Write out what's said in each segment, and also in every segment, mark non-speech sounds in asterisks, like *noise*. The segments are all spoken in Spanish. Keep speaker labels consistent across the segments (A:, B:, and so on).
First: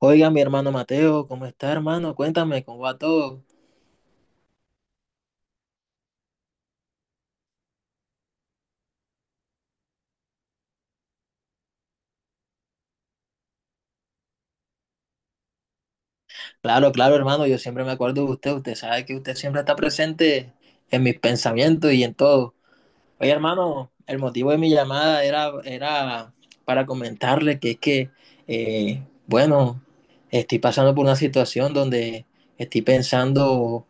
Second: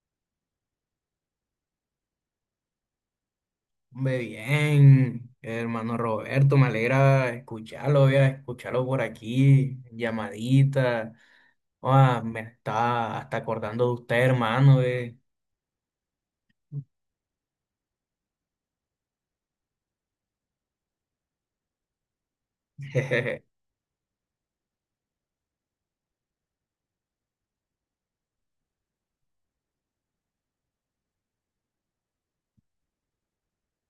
A: Oiga, mi hermano Mateo, ¿cómo está, hermano? Cuéntame, ¿cómo va todo?
B: Hombre, bien, hermano Roberto, me alegra escucharlo, ya, escucharlo por aquí, llamadita. Ah, me está hasta acordando de usted, hermano.
A: Claro, claro, hermano, yo siempre me acuerdo de usted. Usted sabe que usted siempre está presente en mis pensamientos y en todo. Oye,
B: *laughs*
A: hermano, el motivo de mi llamada era para comentarle que es que, bueno, estoy pasando por una situación donde estoy pensando,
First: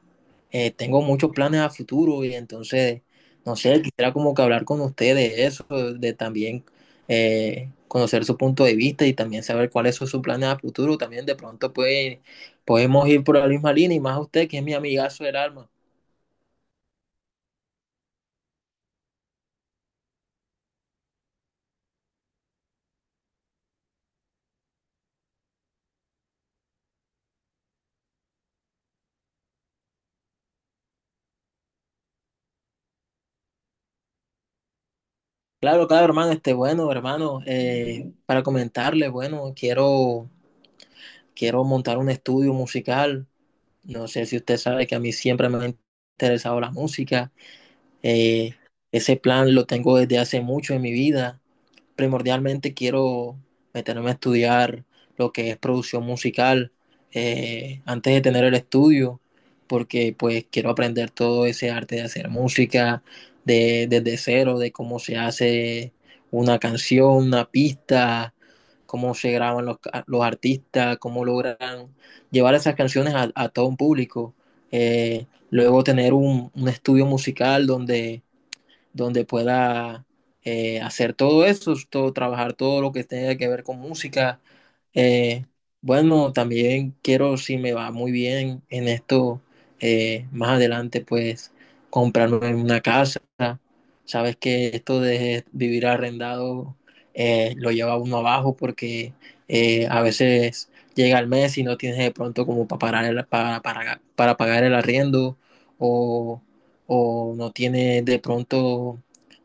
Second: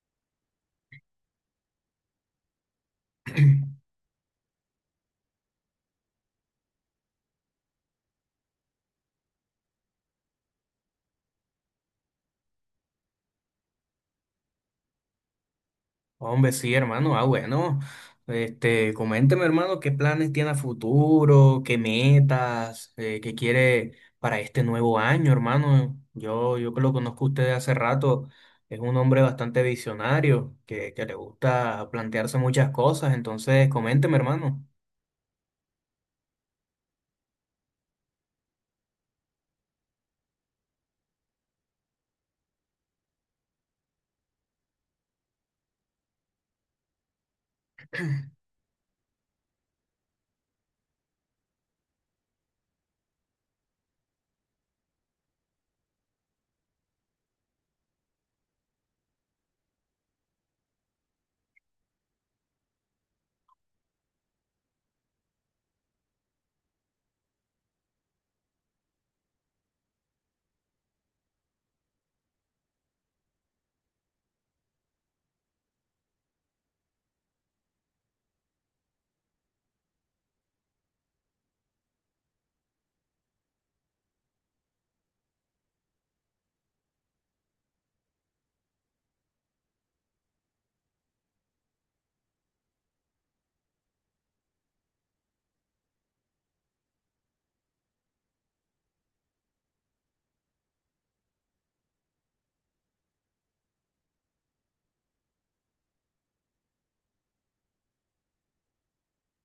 A: tengo muchos planes a futuro y entonces, no sé, quisiera como que hablar con usted de eso, de también conocer su punto de vista y también saber cuáles son sus planes a futuro. También de pronto puede, podemos ir por la misma línea y más usted que es mi amigazo del alma.
B: Hombre, sí, hermano. Ah, bueno. Coménteme, hermano, qué planes tiene a futuro, qué metas, qué quiere para este nuevo año, hermano. Yo que lo conozco a usted de hace rato, es un hombre bastante visionario, que le gusta plantearse muchas cosas. Entonces, coménteme, hermano.
A: Claro, claro, hermano, este, bueno, hermano, para comentarle, bueno, quiero montar un estudio musical. No sé si usted sabe que a mí siempre me ha interesado la música. Eh, Ese plan lo tengo desde hace mucho en mi vida, primordialmente quiero meterme a estudiar lo que es producción musical, antes de tener el estudio, porque pues quiero aprender todo ese arte de hacer música desde cero, de cómo se hace una canción, una pista, cómo se graban los artistas, cómo logran llevar esas canciones a todo un público. Luego tener un estudio musical donde pueda hacer todo eso, todo, trabajar todo lo que tenga que ver con música. Eh, bueno, también quiero, si me va muy bien en esto, más adelante, pues comprarme una casa. Sabes que esto de vivir arrendado lo lleva uno abajo porque a veces llega el mes y no tienes de pronto como para pagar para pagar el arriendo o no tiene de pronto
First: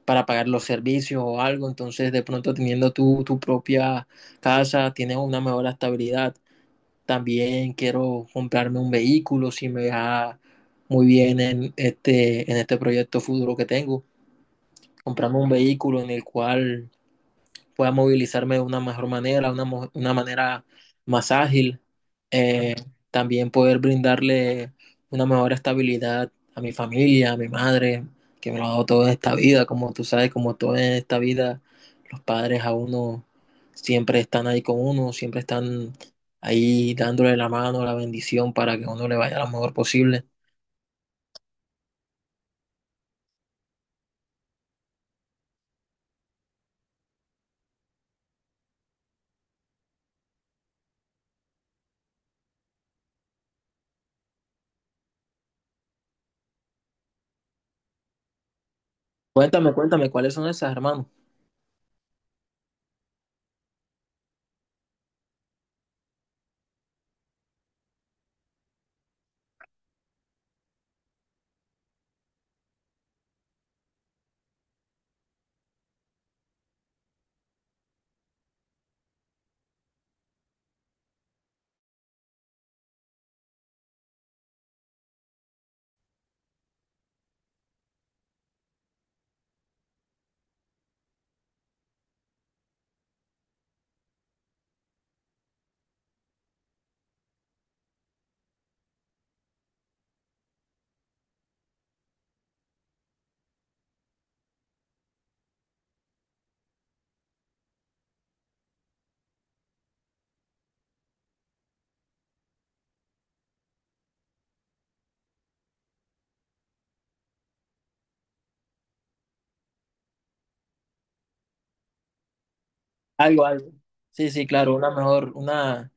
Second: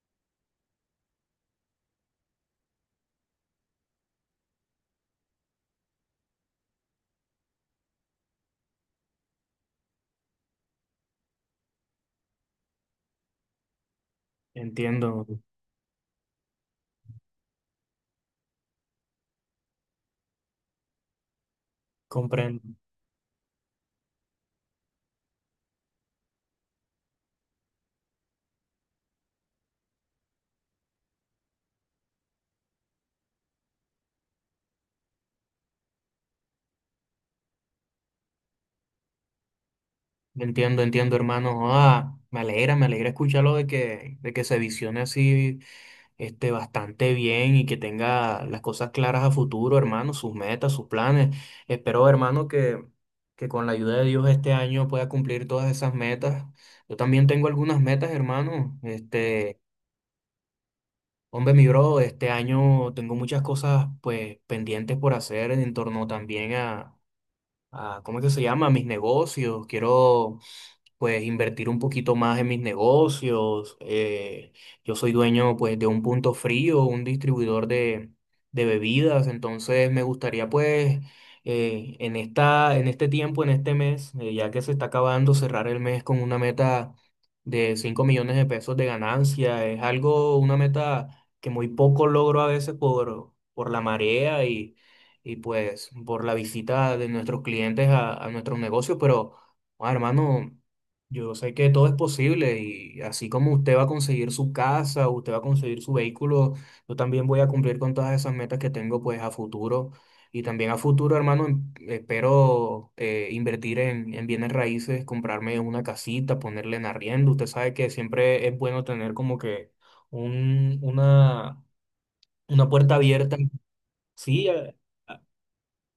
A: para pagar los servicios o algo, entonces de pronto teniendo tu propia casa tienes una mejor estabilidad. También quiero comprarme un vehículo si me va muy bien en en este proyecto futuro que tengo.
B: Entiendo,
A: Comprarme un vehículo en el cual pueda movilizarme de una mejor manera, una manera más ágil, eh,
B: comprendo.
A: también poder brindarle una mejor estabilidad a mi familia, a mi madre, que me lo ha dado toda esta vida, como tú sabes, como toda esta vida, los padres a uno siempre están ahí con uno, siempre están ahí dándole la mano, la bendición para que uno le vaya lo mejor posible.
B: Entiendo, entiendo, hermano. Ah, me alegra escucharlo de que se visione así bastante bien y que tenga las cosas claras a futuro, hermano, sus metas, sus planes. Espero, hermano, que con la ayuda de Dios este año pueda cumplir todas esas metas. Yo también tengo algunas metas, hermano.
A: Cuéntame, cuéntame, ¿cuáles son esas, hermano?
B: Hombre, mi bro, este año tengo muchas cosas pues pendientes por hacer en torno también a ¿cómo es que se llama? A mis negocios. Quiero pues invertir un poquito más en mis negocios. Yo soy dueño pues de un punto frío, un distribuidor de bebidas, entonces me gustaría pues en este tiempo, en este mes, ya que se está acabando, cerrar el mes con una meta de 5 millones de pesos de ganancia. Es algo, una meta que muy poco logro a veces por la marea y pues por la visita de nuestros clientes a nuestros negocios, pero... Ah, hermano, yo sé que todo es posible y así como usted va a conseguir su casa, usted va a conseguir su vehículo, yo también voy a cumplir con todas esas metas que tengo pues a futuro. Y también a futuro, hermano, espero invertir en bienes raíces, comprarme una casita, ponerle en arriendo. Usted sabe que siempre es bueno tener como que un, una, una puerta abierta.
A: Algo, algo. Sí,
B: Sí,
A: sí, claro, una mejor, una,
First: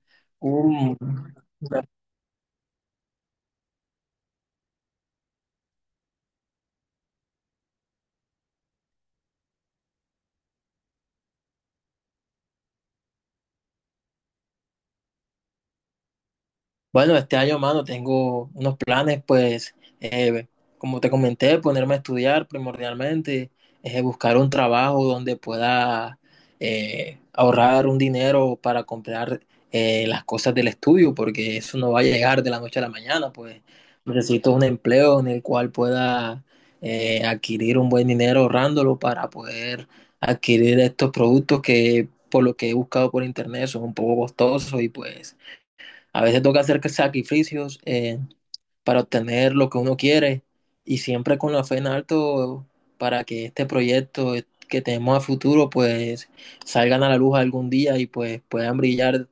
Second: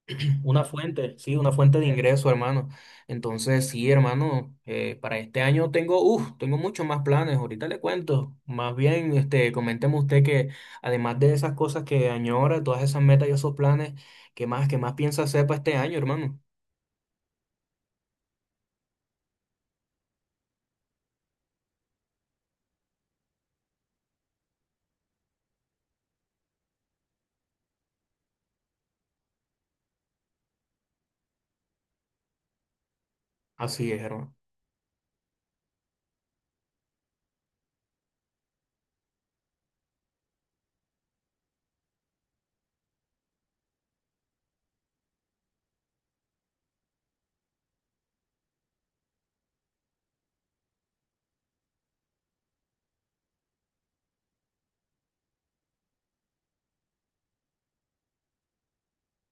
B: una
A: un,
B: fuente de ingreso, hermano. Entonces, sí, hermano, para este año tengo, uff, tengo muchos más planes, ahorita le cuento. Más bien, coménteme usted que además de esas cosas que añora, todas esas metas y esos planes, ¿qué más piensa hacer para este año, hermano?
A: bueno, este año, mano, tengo unos planes, pues, como te comenté, ponerme a estudiar primordialmente, buscar un trabajo donde pueda ahorrar un dinero para comprar las cosas del estudio, porque eso no va a llegar de la noche a la mañana, pues
B: Así es, hermano.
A: necesito un empleo en el cual pueda adquirir un buen dinero ahorrándolo para poder adquirir estos productos que por lo que he buscado por internet son un poco costosos y pues... A veces toca hacer sacrificios, para obtener lo que uno quiere y siempre con la fe en alto para que este proyecto que tenemos a futuro pues salgan a la luz algún día y pues puedan brillar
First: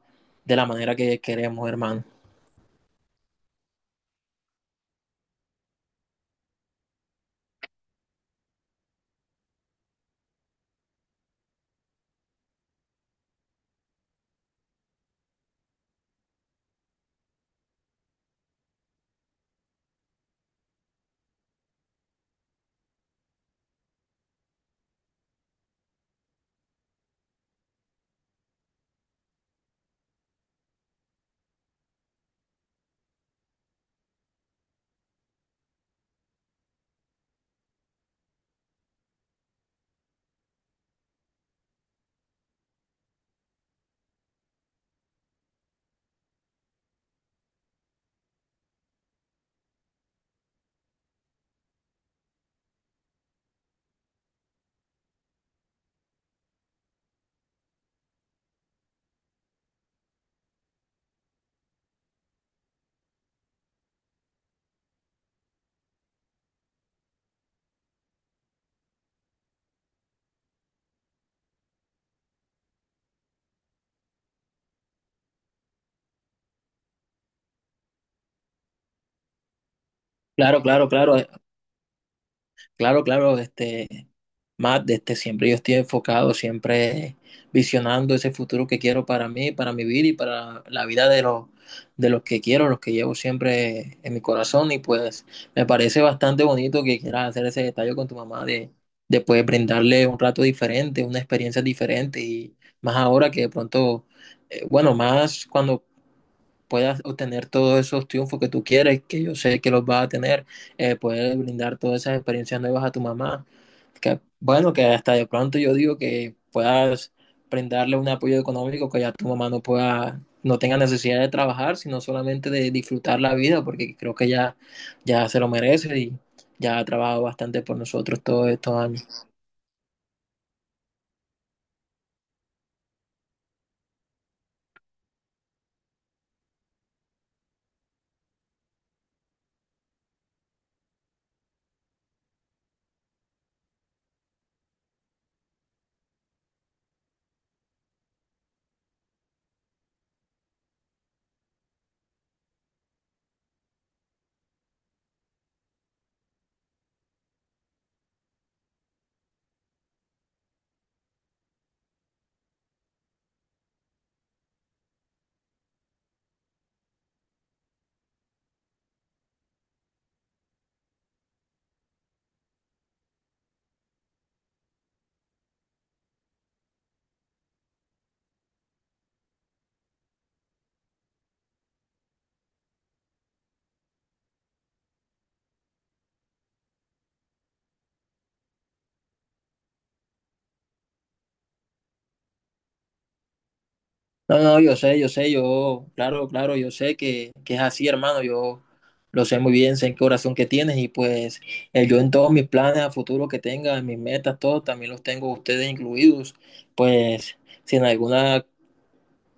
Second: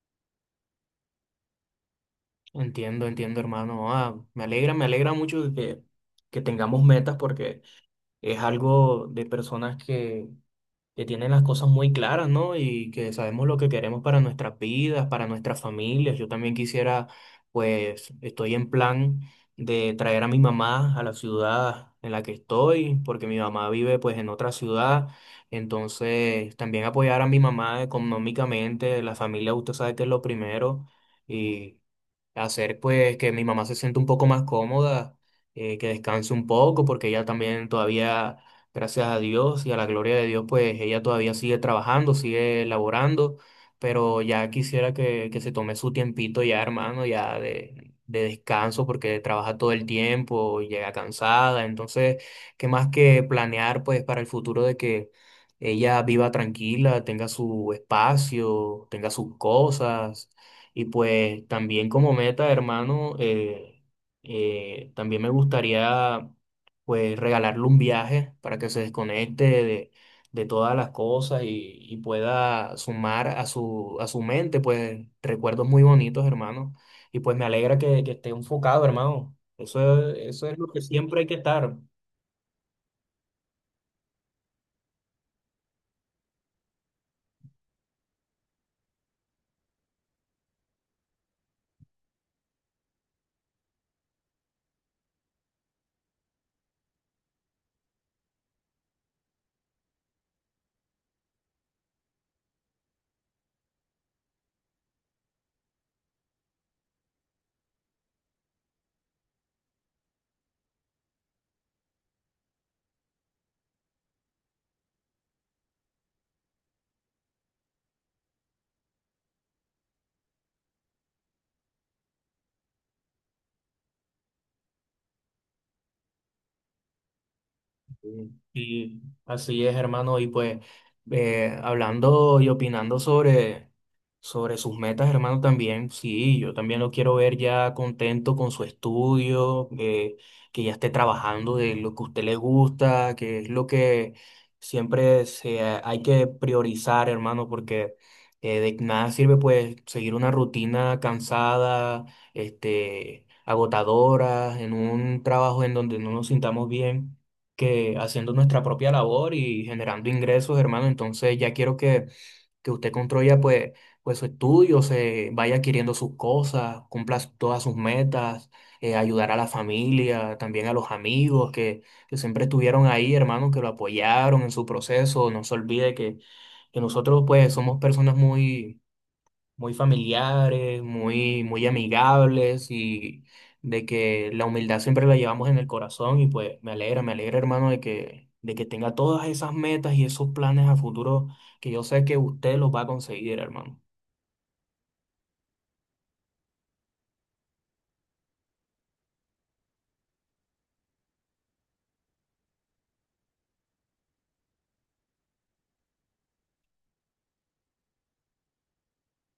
A: de la manera que queremos, hermano.
B: Entiendo, entiendo, hermano. Ah, me alegra mucho que tengamos metas porque es algo de personas que tienen las cosas muy claras, ¿no? Y que sabemos lo que queremos para nuestras vidas, para nuestras familias. Yo también quisiera, pues, estoy en plan de traer a mi mamá a la ciudad en la que estoy, porque mi mamá vive, pues, en otra ciudad. Entonces, también apoyar a mi mamá económicamente, la familia, usted sabe que es lo primero, y hacer, pues, que mi mamá se sienta un poco más cómoda. Que descanse un poco porque ella también todavía, gracias a Dios y a la gloria de Dios, pues ella todavía sigue trabajando, sigue laborando, pero ya quisiera que se tome su tiempito ya, hermano, de descanso, porque trabaja todo el tiempo, llega cansada, entonces, ¿qué más que planear, pues, para el futuro de que ella viva tranquila, tenga su espacio, tenga sus cosas, y pues también como meta, hermano, también me gustaría pues regalarle un viaje para que se desconecte de todas las cosas y pueda sumar a su mente, pues recuerdos muy bonitos, hermano. Y pues me alegra que esté enfocado, hermano. Eso es
A: Claro,
B: lo que
A: claro, claro.
B: siempre hay que estar.
A: Claro, claro, este, Matt, este, siempre yo estoy enfocado, siempre visionando ese futuro que quiero para mí, para mi vida y para la vida de de los que quiero, los que llevo siempre en mi corazón. Y pues me parece bastante bonito que quieras hacer ese detalle con tu mamá de pues, brindarle un rato diferente, una experiencia diferente. Y más ahora que de pronto, bueno, más cuando puedas obtener todos esos triunfos que tú quieres, que yo sé que los vas a tener, poder brindar todas esas experiencias nuevas a tu mamá, que bueno, que hasta de pronto yo digo que puedas brindarle un apoyo económico que ya tu mamá no pueda, no tenga necesidad de trabajar, sino solamente de disfrutar la vida, porque creo que ya, ya se lo merece y ya ha trabajado bastante por nosotros todos estos
B: Y
A: años.
B: así es, hermano. Y pues hablando y opinando sobre sus metas, hermano, también, sí, yo también lo quiero ver ya contento con su estudio, que ya esté trabajando de lo que a usted le gusta, que es lo que siempre hay que priorizar, hermano, porque de nada sirve pues seguir una rutina cansada, agotadora, en un trabajo en donde no nos sintamos bien que haciendo nuestra propia labor y generando ingresos, hermano. Entonces ya quiero que usted construya pues su estudio, se vaya adquiriendo sus cosas, cumpla todas sus metas, ayudar a la familia, también a los amigos que siempre estuvieron ahí, hermano, que lo apoyaron en su proceso. No se olvide que nosotros pues somos personas muy familiares, muy amigables y de que la humildad siempre la llevamos en el corazón y pues me alegra hermano de que tenga todas esas metas y esos planes a futuro que yo sé que usted los va a conseguir, hermano.
A: No, no, claro, claro, yo sé que es así, hermano, yo lo sé muy bien, sé en qué oración que tienes y pues yo en todos mis planes a futuro que tenga, en mis metas, todo, también los tengo ustedes incluidos, pues si en algún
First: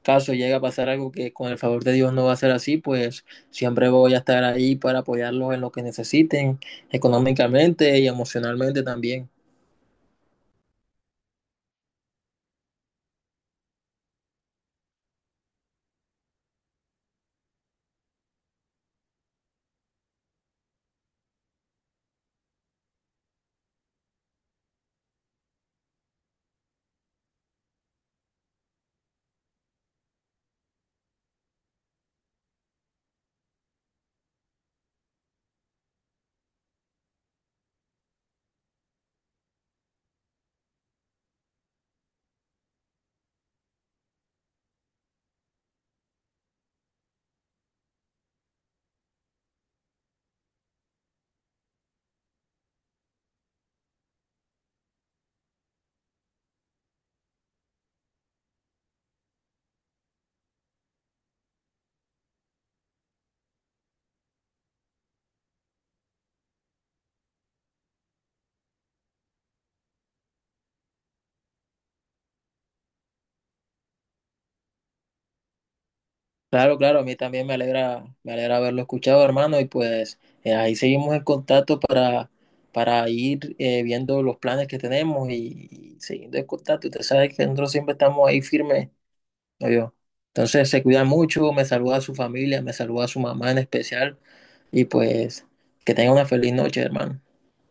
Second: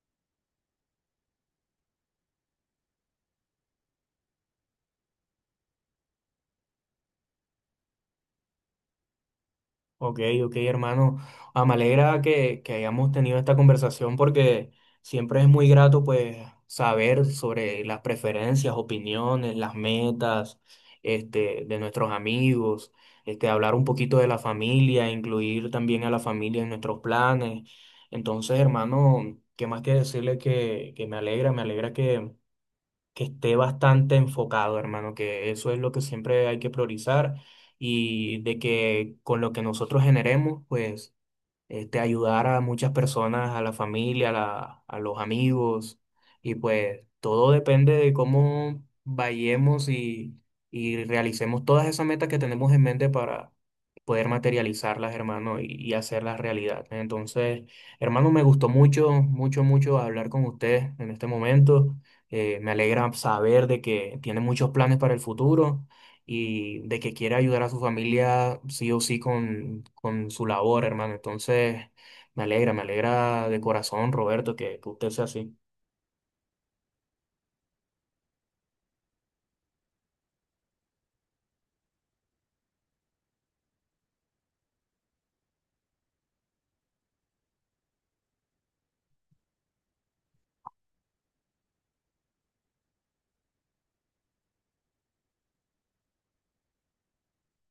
A: caso llega a pasar algo que con el favor de Dios no va a ser así, pues siempre voy a estar ahí para apoyarlos en lo que necesiten, económicamente y emocionalmente también.
B: Ok, ok, hermano. Ah, me alegra que hayamos tenido esta conversación porque siempre es muy grato pues saber sobre las preferencias, opiniones, las metas de nuestros amigos, hablar un poquito de la familia, incluir también a la familia en nuestros planes. Entonces, hermano, qué más que decirle que me alegra que esté bastante enfocado, hermano, que eso es lo que siempre hay que priorizar y de que con lo que nosotros generemos, pues ayudar a muchas personas, a la familia, a los amigos, y pues todo depende de cómo vayamos y realicemos todas esas metas que tenemos en mente para poder materializarlas, hermano, y hacerlas realidad. Entonces, hermano, me gustó mucho, mucho, mucho hablar con usted en este momento. Me alegra saber de que tiene muchos planes para el futuro y de que quiere ayudar a su familia sí o sí con su labor, hermano. Entonces, me alegra de corazón, Roberto, que usted sea así.
A: Claro, claro, a mí también me alegra haberlo escuchado, hermano, y pues ahí seguimos en contacto para ir viendo los planes que tenemos y siguiendo en contacto. Usted sabe que nosotros siempre estamos ahí firmes, ¿no yo? Entonces se cuida mucho, me saluda a su familia, me saluda a su mamá en especial, y pues que tenga una feliz noche, hermano.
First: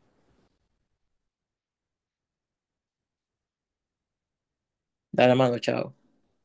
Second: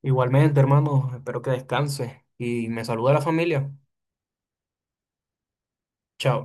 B: Igualmente, hermano, espero que descanse y me saluda a la familia.
A: Dale, hermano, chao.
B: Chao.